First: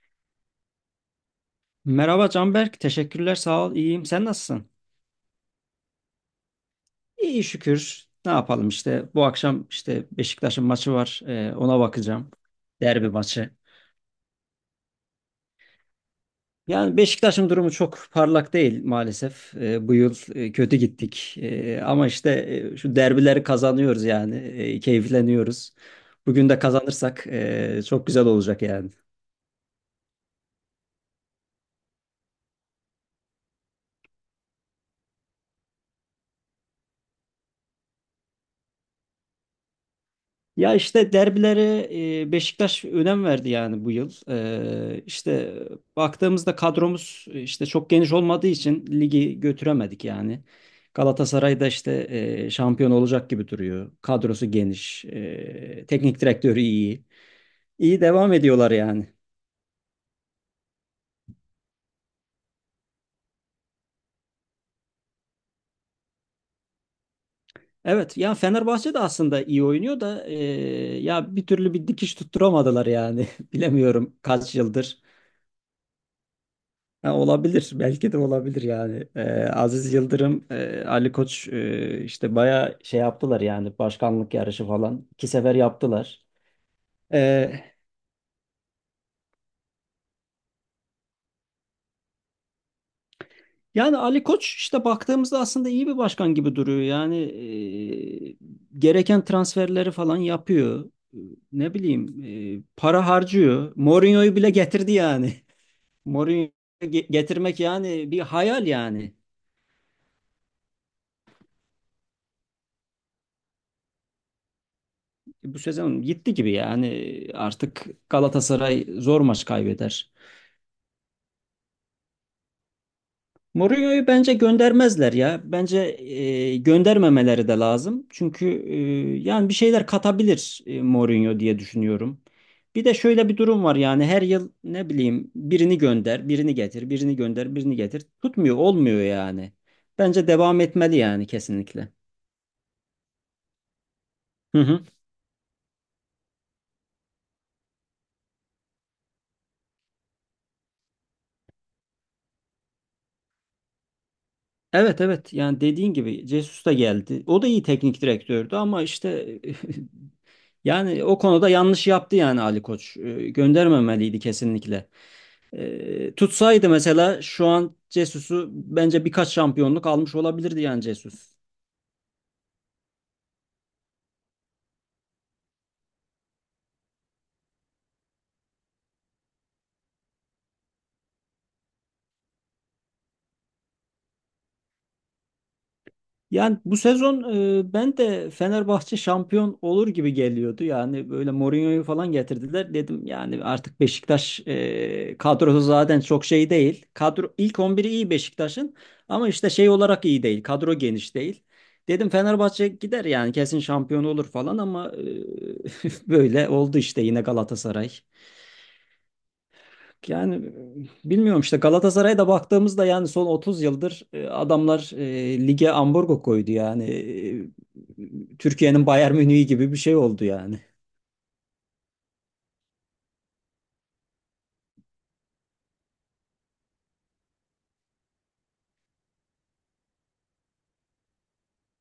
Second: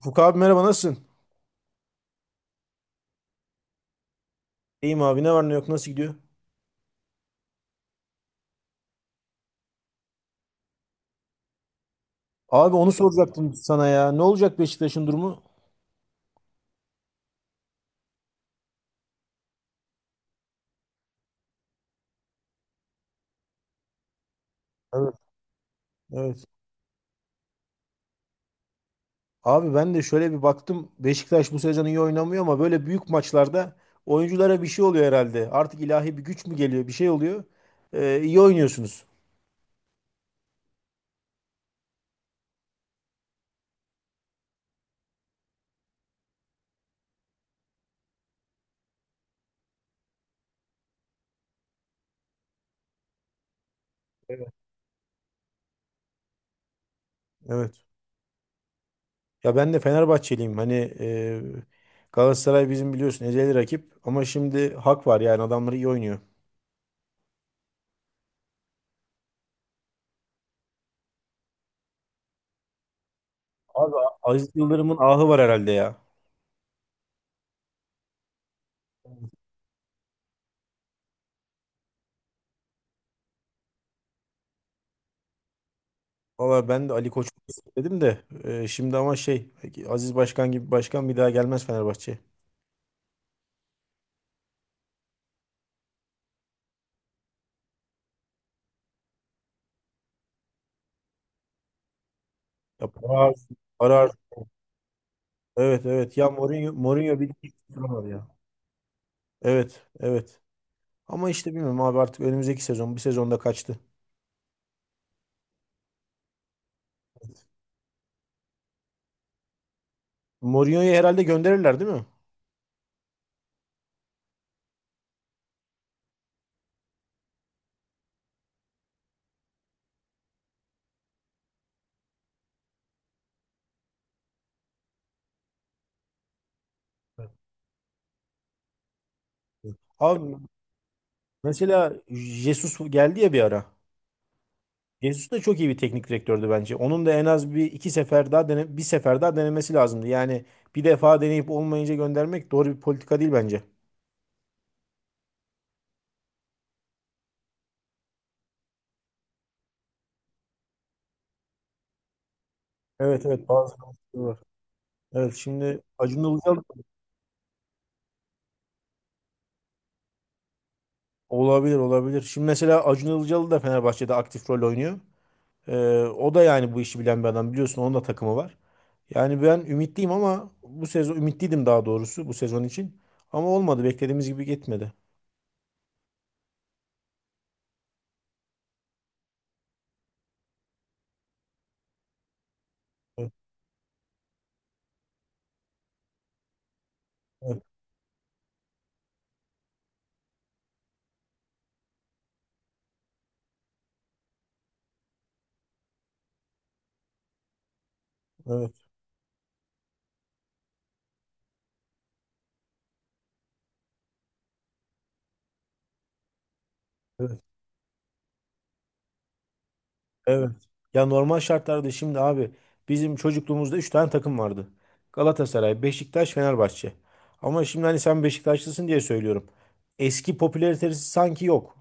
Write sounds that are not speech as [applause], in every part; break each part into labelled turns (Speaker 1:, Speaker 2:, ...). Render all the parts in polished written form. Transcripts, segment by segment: Speaker 1: Furkan abi, merhaba, nasılsın?
Speaker 2: Merhaba Canberk, teşekkürler, sağ ol, iyiyim. Sen nasılsın?
Speaker 1: İyiyim abi, ne var ne yok, nasıl gidiyor?
Speaker 2: İyi şükür. Ne yapalım işte bu akşam işte Beşiktaş'ın maçı var, ona bakacağım.
Speaker 1: Abi onu
Speaker 2: Derbi maçı.
Speaker 1: soracaktım sana ya. Ne olacak Beşiktaş'ın durumu?
Speaker 2: Yani Beşiktaş'ın durumu çok parlak değil maalesef. Bu yıl kötü gittik. Ama işte şu derbileri kazanıyoruz yani,
Speaker 1: Evet.
Speaker 2: keyifleniyoruz.
Speaker 1: Evet.
Speaker 2: Bugün de kazanırsak çok güzel olacak yani.
Speaker 1: Abi ben de şöyle bir baktım. Beşiktaş bu sezon iyi oynamıyor ama böyle büyük maçlarda oyunculara bir şey oluyor herhalde. Artık ilahi bir güç mü geliyor? Bir şey oluyor. İyi oynuyorsunuz.
Speaker 2: Ya işte derbilere Beşiktaş önem verdi yani bu yıl. İşte baktığımızda kadromuz işte çok geniş olmadığı için ligi götüremedik yani. Galatasaray da işte şampiyon olacak gibi duruyor. Kadrosu
Speaker 1: Evet.
Speaker 2: geniş, teknik direktörü iyi.
Speaker 1: Evet.
Speaker 2: İyi devam ediyorlar yani.
Speaker 1: Ya ben de Fenerbahçeliyim. Hani e, Galatasaray bizim biliyorsun ezeli rakip. Ama şimdi hak var yani adamları iyi oynuyor.
Speaker 2: Evet, ya Fenerbahçe de aslında iyi oynuyor da ya bir türlü bir dikiş tutturamadılar yani. [laughs]
Speaker 1: Abi
Speaker 2: Bilemiyorum
Speaker 1: Aziz
Speaker 2: kaç
Speaker 1: Yıldırım'ın
Speaker 2: yıldır.
Speaker 1: ahı var herhalde ya.
Speaker 2: Ha, olabilir. Belki de olabilir yani. Aziz Yıldırım, Ali Koç işte bayağı şey yaptılar yani başkanlık yarışı falan. İki sefer yaptılar.
Speaker 1: Valla ben de Ali Koç'u
Speaker 2: Ee,
Speaker 1: istedim de şimdi ama şey Aziz Başkan gibi başkan bir daha gelmez Fenerbahçe'ye.
Speaker 2: Yani Ali Koç işte baktığımızda aslında iyi bir başkan gibi duruyor. Yani e, gereken transferleri falan yapıyor. Ne bileyim
Speaker 1: Ya
Speaker 2: para
Speaker 1: para harcıyor,
Speaker 2: harcıyor.
Speaker 1: para harcıyor.
Speaker 2: Mourinho'yu bile getirdi yani.
Speaker 1: Evet,
Speaker 2: [laughs]
Speaker 1: evet. Ya
Speaker 2: Mourinho'yu
Speaker 1: Mourinho, Mourinho bir
Speaker 2: Getirmek
Speaker 1: var
Speaker 2: yani bir
Speaker 1: ya.
Speaker 2: hayal yani.
Speaker 1: Evet, evet. Ama işte bilmiyorum abi, artık önümüzdeki sezon bir sezonda kaçtı.
Speaker 2: Bu sezon gitti gibi yani artık Galatasaray zor maç kaybeder.
Speaker 1: Mourinho'yu herhalde gönderirler, değil mi?
Speaker 2: Mourinho'yu bence göndermezler ya. Bence göndermemeleri de lazım. Çünkü yani bir şeyler katabilir Mourinho diye düşünüyorum. Bir de şöyle bir durum var yani her yıl ne bileyim birini gönder, birini getir, birini gönder, birini getir. Tutmuyor, olmuyor yani.
Speaker 1: Evet.
Speaker 2: Bence
Speaker 1: Abi
Speaker 2: devam etmeli yani kesinlikle.
Speaker 1: mesela Jesus geldi ya bir ara.
Speaker 2: Hı hı.
Speaker 1: Jesus da çok iyi bir teknik direktördü bence. Onun da en az bir iki sefer daha bir sefer daha denemesi lazımdı. Yani bir defa deneyip olmayınca göndermek doğru bir politika değil bence.
Speaker 2: Evet evet yani dediğin gibi Jesus da geldi. O da iyi teknik direktördü ama işte. [laughs] Yani o konuda yanlış yaptı yani Ali Koç.
Speaker 1: Evet, evet, bazı
Speaker 2: Göndermemeliydi
Speaker 1: kampları var.
Speaker 2: kesinlikle.
Speaker 1: Evet, şimdi Acun Ilıcalı.
Speaker 2: Tutsaydı mesela şu an Cesus'u bence birkaç şampiyonluk almış olabilirdi yani Cesus.
Speaker 1: Olabilir, olabilir. Şimdi mesela Acun Ilıcalı da Fenerbahçe'de aktif rol oynuyor. Ee, O da yani bu işi bilen bir adam, biliyorsun, onun da takımı var. Yani ben ümitliyim, ama bu sezon ümitliydim daha doğrusu, bu sezon için. Ama olmadı, beklediğimiz gibi gitmedi.
Speaker 2: Yani bu sezon ben de Fenerbahçe şampiyon olur gibi geliyordu. Yani böyle Mourinho'yu falan getirdiler. Dedim
Speaker 1: Evet,
Speaker 2: yani artık Beşiktaş kadrosu zaten çok şey değil. Kadro ilk on biri iyi Beşiktaş'ın ama işte şey olarak iyi değil. Kadro geniş değil. Dedim Fenerbahçe gider yani kesin şampiyon olur falan ama [laughs] böyle oldu işte yine Galatasaray.
Speaker 1: evet,
Speaker 2: Yani bilmiyorum işte Galatasaray'a da baktığımızda yani son 30 yıldır adamlar lige ambargo koydu yani.
Speaker 1: evet.
Speaker 2: Türkiye'nin Bayern Münih'i gibi bir şey oldu
Speaker 1: Evet.
Speaker 2: yani.
Speaker 1: Ya normal şartlarda, şimdi abi, bizim çocukluğumuzda 3 tane takım vardı. Galatasaray, Beşiktaş, Fenerbahçe. Ama şimdi, hani sen Beşiktaşlısın diye söylüyorum, eski popülaritesi sanki yok.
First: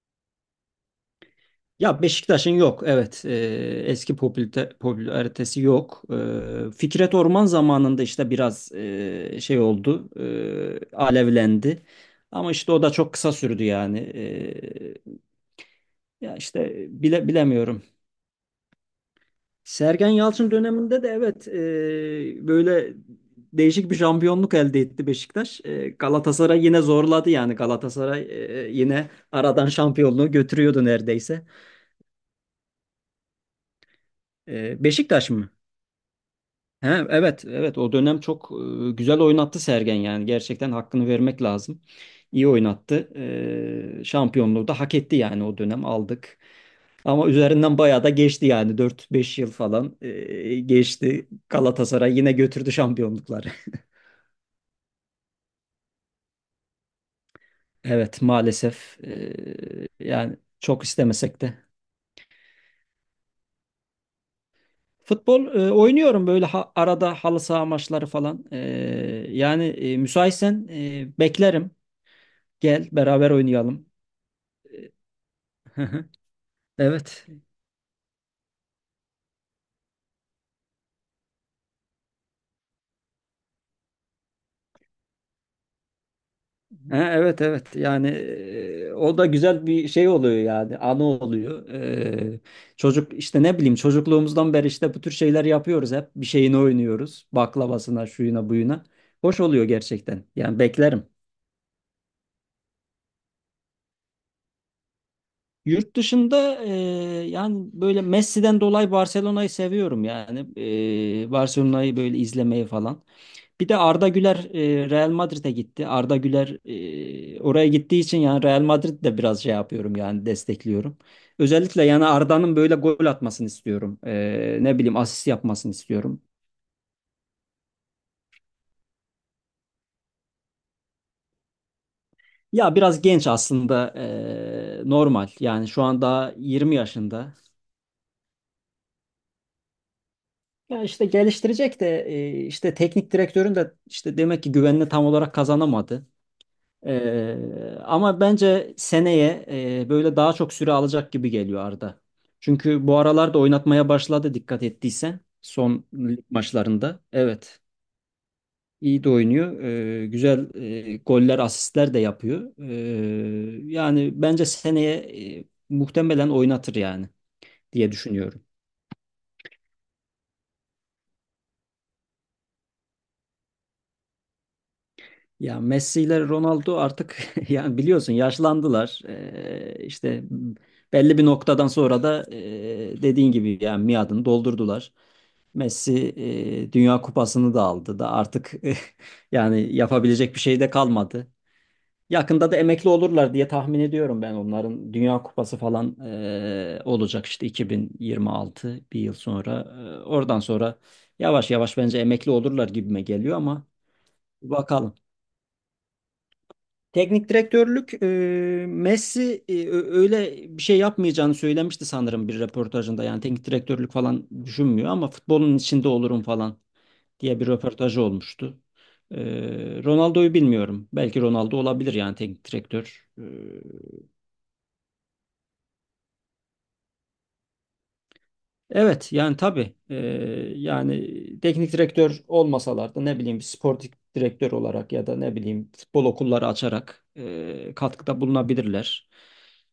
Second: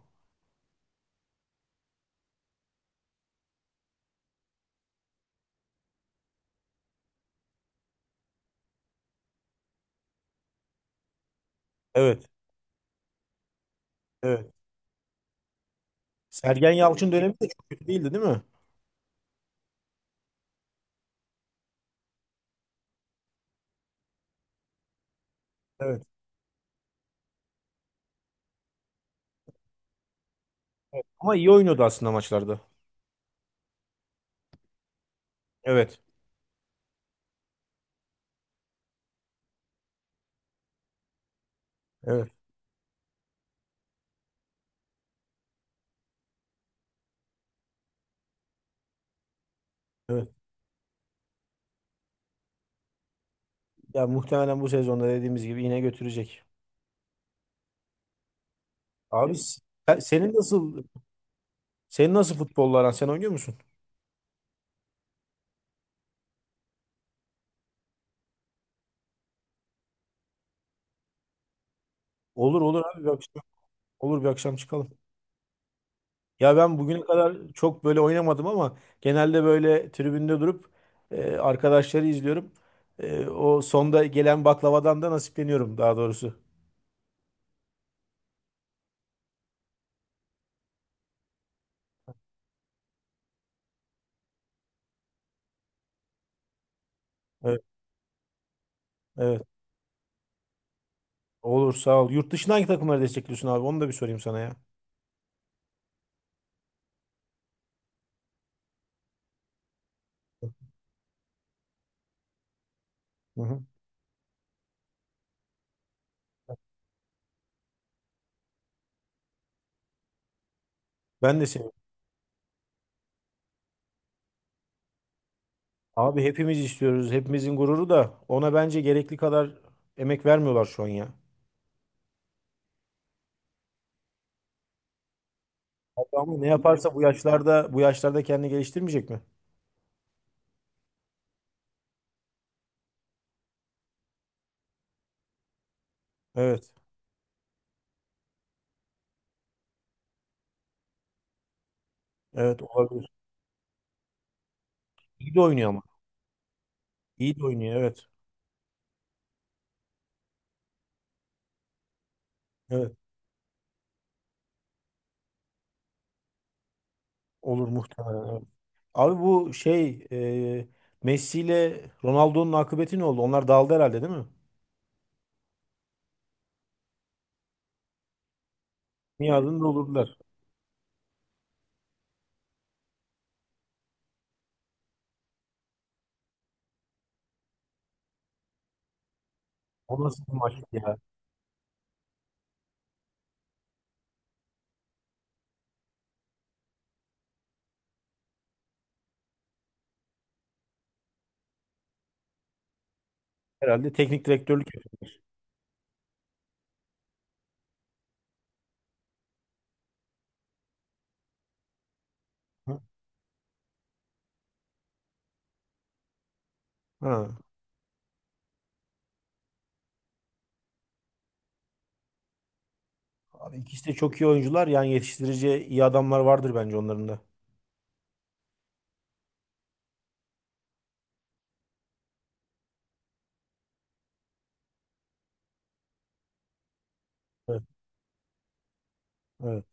Speaker 2: Ya Beşiktaş'ın yok evet. Eski popülaritesi yok. Fikret Orman zamanında işte biraz şey oldu, alevlendi.
Speaker 1: Evet.
Speaker 2: Ama işte o da çok kısa sürdü yani.
Speaker 1: Evet.
Speaker 2: Ya
Speaker 1: Sergen
Speaker 2: işte
Speaker 1: Yalçın dönemi de çok
Speaker 2: bilemiyorum.
Speaker 1: kötü değildi, değil mi?
Speaker 2: Sergen Yalçın döneminde de evet böyle değişik bir şampiyonluk elde etti Beşiktaş.
Speaker 1: Evet.
Speaker 2: Galatasaray yine zorladı yani Galatasaray yine aradan şampiyonluğu götürüyordu
Speaker 1: Ama
Speaker 2: neredeyse.
Speaker 1: iyi oynuyordu aslında maçlarda.
Speaker 2: Beşiktaş mı?
Speaker 1: Evet.
Speaker 2: He, evet evet o dönem çok güzel oynattı Sergen yani gerçekten hakkını vermek lazım.
Speaker 1: Evet.
Speaker 2: İyi oynattı. Şampiyonluğu da hak etti yani o dönem aldık. Ama üzerinden bayağı da geçti yani dört beş yıl falan
Speaker 1: Evet.
Speaker 2: geçti. Galatasaray yine götürdü şampiyonlukları.
Speaker 1: Ya muhtemelen bu sezonda dediğimiz gibi yine götürecek.
Speaker 2: Evet maalesef
Speaker 1: Abi, sen- senin
Speaker 2: yani
Speaker 1: nasıl
Speaker 2: çok istemesek de.
Speaker 1: senin nasıl futbolla aran? Sen oynuyor musun?
Speaker 2: Futbol oynuyorum böyle arada halı saha maçları falan. Yani müsaitsen beklerim.
Speaker 1: Olur olur
Speaker 2: Gel
Speaker 1: abi,
Speaker 2: beraber oynayalım.
Speaker 1: olur bir akşam çıkalım.
Speaker 2: [laughs]
Speaker 1: Ya ben bugüne
Speaker 2: Evet.
Speaker 1: kadar çok böyle oynamadım, ama genelde böyle tribünde durup arkadaşları izliyorum. O sonda gelen baklavadan da nasipleniyorum, daha doğrusu.
Speaker 2: Ha, evet evet yani o da güzel bir şey oluyor yani anı oluyor. Çocuk işte ne bileyim çocukluğumuzdan beri işte bu tür şeyler yapıyoruz hep bir şeyini oynuyoruz
Speaker 1: Evet,
Speaker 2: baklavasına şuyuna buyuna. Hoş
Speaker 1: evet.
Speaker 2: oluyor gerçekten yani beklerim.
Speaker 1: Olur, sağ ol. Yurt dışından hangi takımları destekliyorsun abi? Onu da bir sorayım sana ya.
Speaker 2: Yurt dışında yani böyle Messi'den dolayı Barcelona'yı seviyorum yani. Barcelona'yı böyle izlemeyi falan.
Speaker 1: Hı hı.
Speaker 2: Bir de Arda Güler Real Madrid'e gitti. Arda Güler oraya gittiği için yani Real Madrid'i de biraz şey yapıyorum yani destekliyorum.
Speaker 1: Ben de seviyorum.
Speaker 2: Özellikle yani Arda'nın böyle gol atmasını istiyorum. Ne bileyim asist yapmasını istiyorum.
Speaker 1: Abi hepimiz istiyoruz. Hepimizin gururu da, ona bence gerekli kadar emek vermiyorlar şu an ya.
Speaker 2: Ya biraz genç aslında normal yani şu an
Speaker 1: Abi
Speaker 2: daha
Speaker 1: ama ne
Speaker 2: 20
Speaker 1: yaparsa, bu
Speaker 2: yaşında.
Speaker 1: yaşlarda bu yaşlarda kendini geliştirmeyecek mi?
Speaker 2: Ya işte geliştirecek de işte teknik direktörün de işte demek ki güvenini tam olarak kazanamadı.
Speaker 1: Evet.
Speaker 2: Ama bence seneye böyle daha çok süre alacak gibi geliyor Arda.
Speaker 1: Evet,
Speaker 2: Çünkü bu
Speaker 1: olabilir.
Speaker 2: aralarda oynatmaya başladı dikkat ettiysen
Speaker 1: İyi de oynuyor ama.
Speaker 2: son lig maçlarında.
Speaker 1: İyi de
Speaker 2: Evet.
Speaker 1: oynuyor, evet.
Speaker 2: iyi de oynuyor. Güzel goller, asistler de yapıyor.
Speaker 1: Evet.
Speaker 2: Yani bence seneye muhtemelen oynatır yani
Speaker 1: Olur
Speaker 2: diye
Speaker 1: muhtemelen. Evet.
Speaker 2: düşünüyorum.
Speaker 1: Abi bu şey, e, Messi ile Ronaldo'nun akıbeti ne oldu? Onlar dağıldı herhalde, değil mi?
Speaker 2: Ya Messi ile Ronaldo artık [laughs] yani biliyorsun yaşlandılar.
Speaker 1: Miadını doldurdular.
Speaker 2: İşte belli bir noktadan sonra da dediğin gibi yani miadını doldurdular. Messi Dünya Kupası'nı da aldı da artık [laughs] yani
Speaker 1: O nasıl bir
Speaker 2: yapabilecek bir şey
Speaker 1: maçtı
Speaker 2: de
Speaker 1: ya?
Speaker 2: kalmadı. Yakında da emekli olurlar diye tahmin ediyorum ben onların Dünya Kupası falan olacak işte 2026 bir yıl sonra. Oradan sonra yavaş yavaş bence emekli olurlar gibime geliyor ama
Speaker 1: Herhalde teknik direktörlük
Speaker 2: bakalım. Teknik direktörlük Messi öyle bir şey yapmayacağını söylemişti sanırım bir
Speaker 1: yaptı.
Speaker 2: röportajında. Yani teknik direktörlük falan düşünmüyor ama futbolun içinde olurum falan
Speaker 1: Ha.
Speaker 2: diye bir röportajı olmuştu. E, Ronaldo'yu bilmiyorum. Belki Ronaldo olabilir yani teknik direktör.
Speaker 1: Abi ikisi de çok iyi oyuncular. Yani yetiştirici iyi adamlar vardır bence onların da.
Speaker 2: Evet yani tabii yani teknik direktör olmasalar da ne bileyim bir sportif direktör olarak ya da ne bileyim futbol okulları açarak
Speaker 1: Evet.
Speaker 2: katkıda bulunabilirler.
Speaker 1: Evet.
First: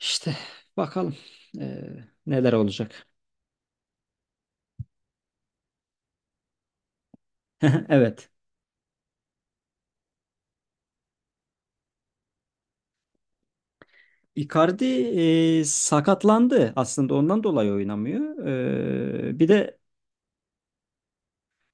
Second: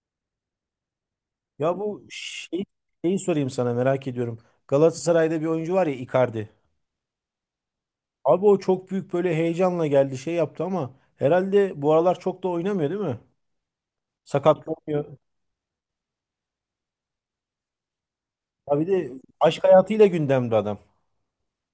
Speaker 2: İşte bakalım
Speaker 1: Ya
Speaker 2: neler olacak.
Speaker 1: şeyi sorayım sana, merak ediyorum. Galatasaray'da bir oyuncu var ya, Icardi.
Speaker 2: [laughs] Evet.
Speaker 1: Abi o çok büyük böyle heyecanla geldi, şey yaptı, ama herhalde bu aralar çok da oynamıyor, değil mi?
Speaker 2: Icardi
Speaker 1: Sakatlanıyor.
Speaker 2: sakatlandı. Aslında ondan dolayı oynamıyor.
Speaker 1: Ha bir de
Speaker 2: Bir
Speaker 1: aşk
Speaker 2: de
Speaker 1: hayatıyla gündemde adam.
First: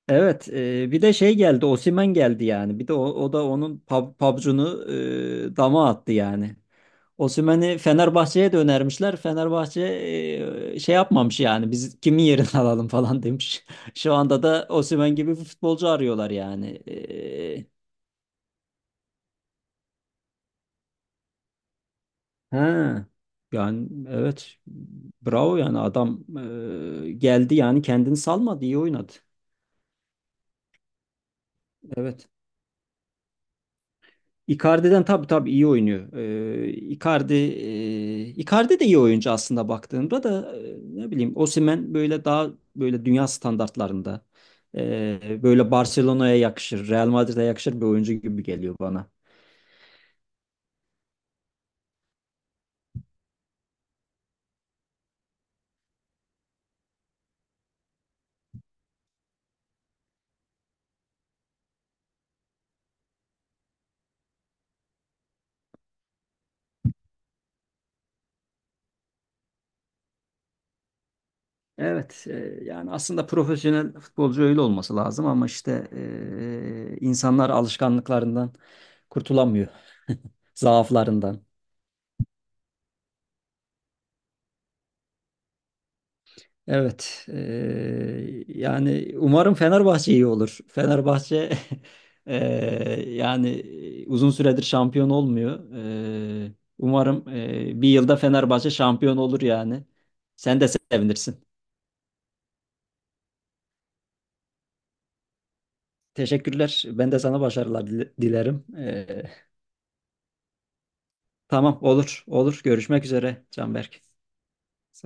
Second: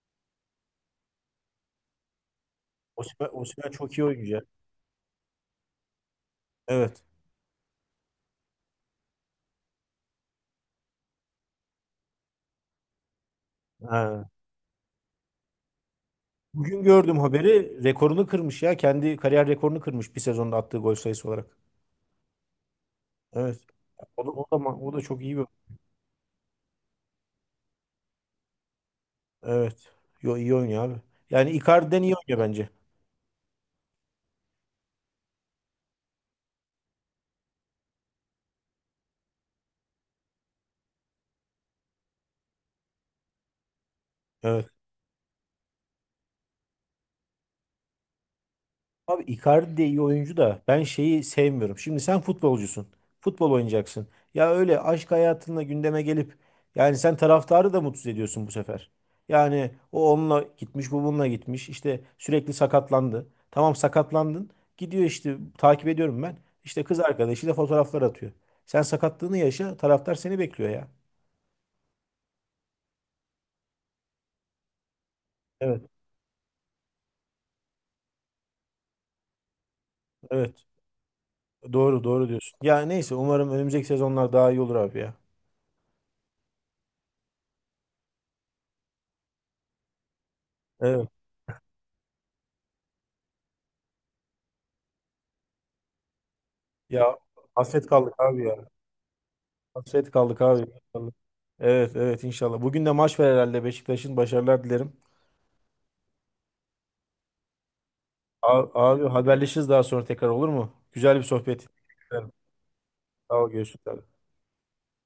Speaker 2: evet, bir de şey geldi. Osimhen geldi yani. Bir de o,
Speaker 1: Osimhen,
Speaker 2: o da
Speaker 1: Osimhen
Speaker 2: onun
Speaker 1: çok iyi oyuncu ya.
Speaker 2: pabucunu dama attı yani.
Speaker 1: Evet.
Speaker 2: Osimhen'i Fenerbahçe'ye de önermişler. Fenerbahçe şey yapmamış yani. Biz kimin yerini [laughs] alalım falan demiş. Şu
Speaker 1: Ha.
Speaker 2: anda da Osimhen gibi bir futbolcu arıyorlar yani.
Speaker 1: Bugün gördüm haberi. Rekorunu kırmış ya. Kendi kariyer rekorunu kırmış, bir sezonda attığı gol sayısı olarak.
Speaker 2: Ha.
Speaker 1: Evet.
Speaker 2: Yani
Speaker 1: O da, o da,
Speaker 2: evet.
Speaker 1: ma- o da çok iyi bir.
Speaker 2: Bravo yani adam geldi yani kendini salmadı, iyi oynadı.
Speaker 1: Evet. Yo, iyi oynuyor abi. Yani Icardi'den iyi
Speaker 2: Evet.
Speaker 1: oynuyor bence.
Speaker 2: Icardi'den tabii tabii iyi oynuyor. Ee, Icardi, Icardi de iyi oyuncu aslında baktığında da ne bileyim Osimhen böyle daha böyle dünya standartlarında
Speaker 1: Evet.
Speaker 2: böyle Barcelona'ya yakışır, Real Madrid'e yakışır bir oyuncu gibi geliyor bana.
Speaker 1: Abi Icardi de iyi oyuncu da, ben şeyi sevmiyorum. Şimdi sen futbolcusun. Futbol oynayacaksın. Ya öyle aşk hayatınla gündeme gelip, yani sen taraftarı da mutsuz ediyorsun bu sefer. Yani o onunla gitmiş, bu bununla gitmiş. İşte sürekli sakatlandı. Tamam, sakatlandın. Gidiyor işte, takip ediyorum ben. İşte kız arkadaşıyla fotoğraflar atıyor. Sen sakatlığını yaşa, taraftar seni bekliyor ya.
Speaker 2: Evet, yani aslında profesyonel futbolcu öyle olması lazım ama
Speaker 1: Evet,
Speaker 2: işte insanlar alışkanlıklarından kurtulamıyor,
Speaker 1: evet.
Speaker 2: zaaflarından.
Speaker 1: Doğru, doğru diyorsun. Ya neyse, umarım önümüzdeki sezonlar daha iyi olur abi ya.
Speaker 2: Evet, yani umarım Fenerbahçe iyi olur.
Speaker 1: Evet.
Speaker 2: Fenerbahçe [laughs] e, yani uzun süredir şampiyon olmuyor. E,
Speaker 1: Ya
Speaker 2: Umarım
Speaker 1: hasret
Speaker 2: bir yılda
Speaker 1: kaldık abi ya.
Speaker 2: Fenerbahçe şampiyon olur yani.
Speaker 1: Hasret kaldık abi.
Speaker 2: Sen de
Speaker 1: İnşallah.
Speaker 2: sevinirsin.
Speaker 1: Evet, evet, inşallah. Bugün de maç var herhalde. Beşiktaş'ın başarılar dilerim.
Speaker 2: Teşekkürler. Ben de sana başarılar dilerim.
Speaker 1: Abi, abi haberleşiriz daha sonra tekrar, olur mu? Güzel bir sohbet.
Speaker 2: Tamam olur olur. Görüşmek
Speaker 1: Sağ
Speaker 2: üzere
Speaker 1: ol, görüşürüz abi.
Speaker 2: Canberk.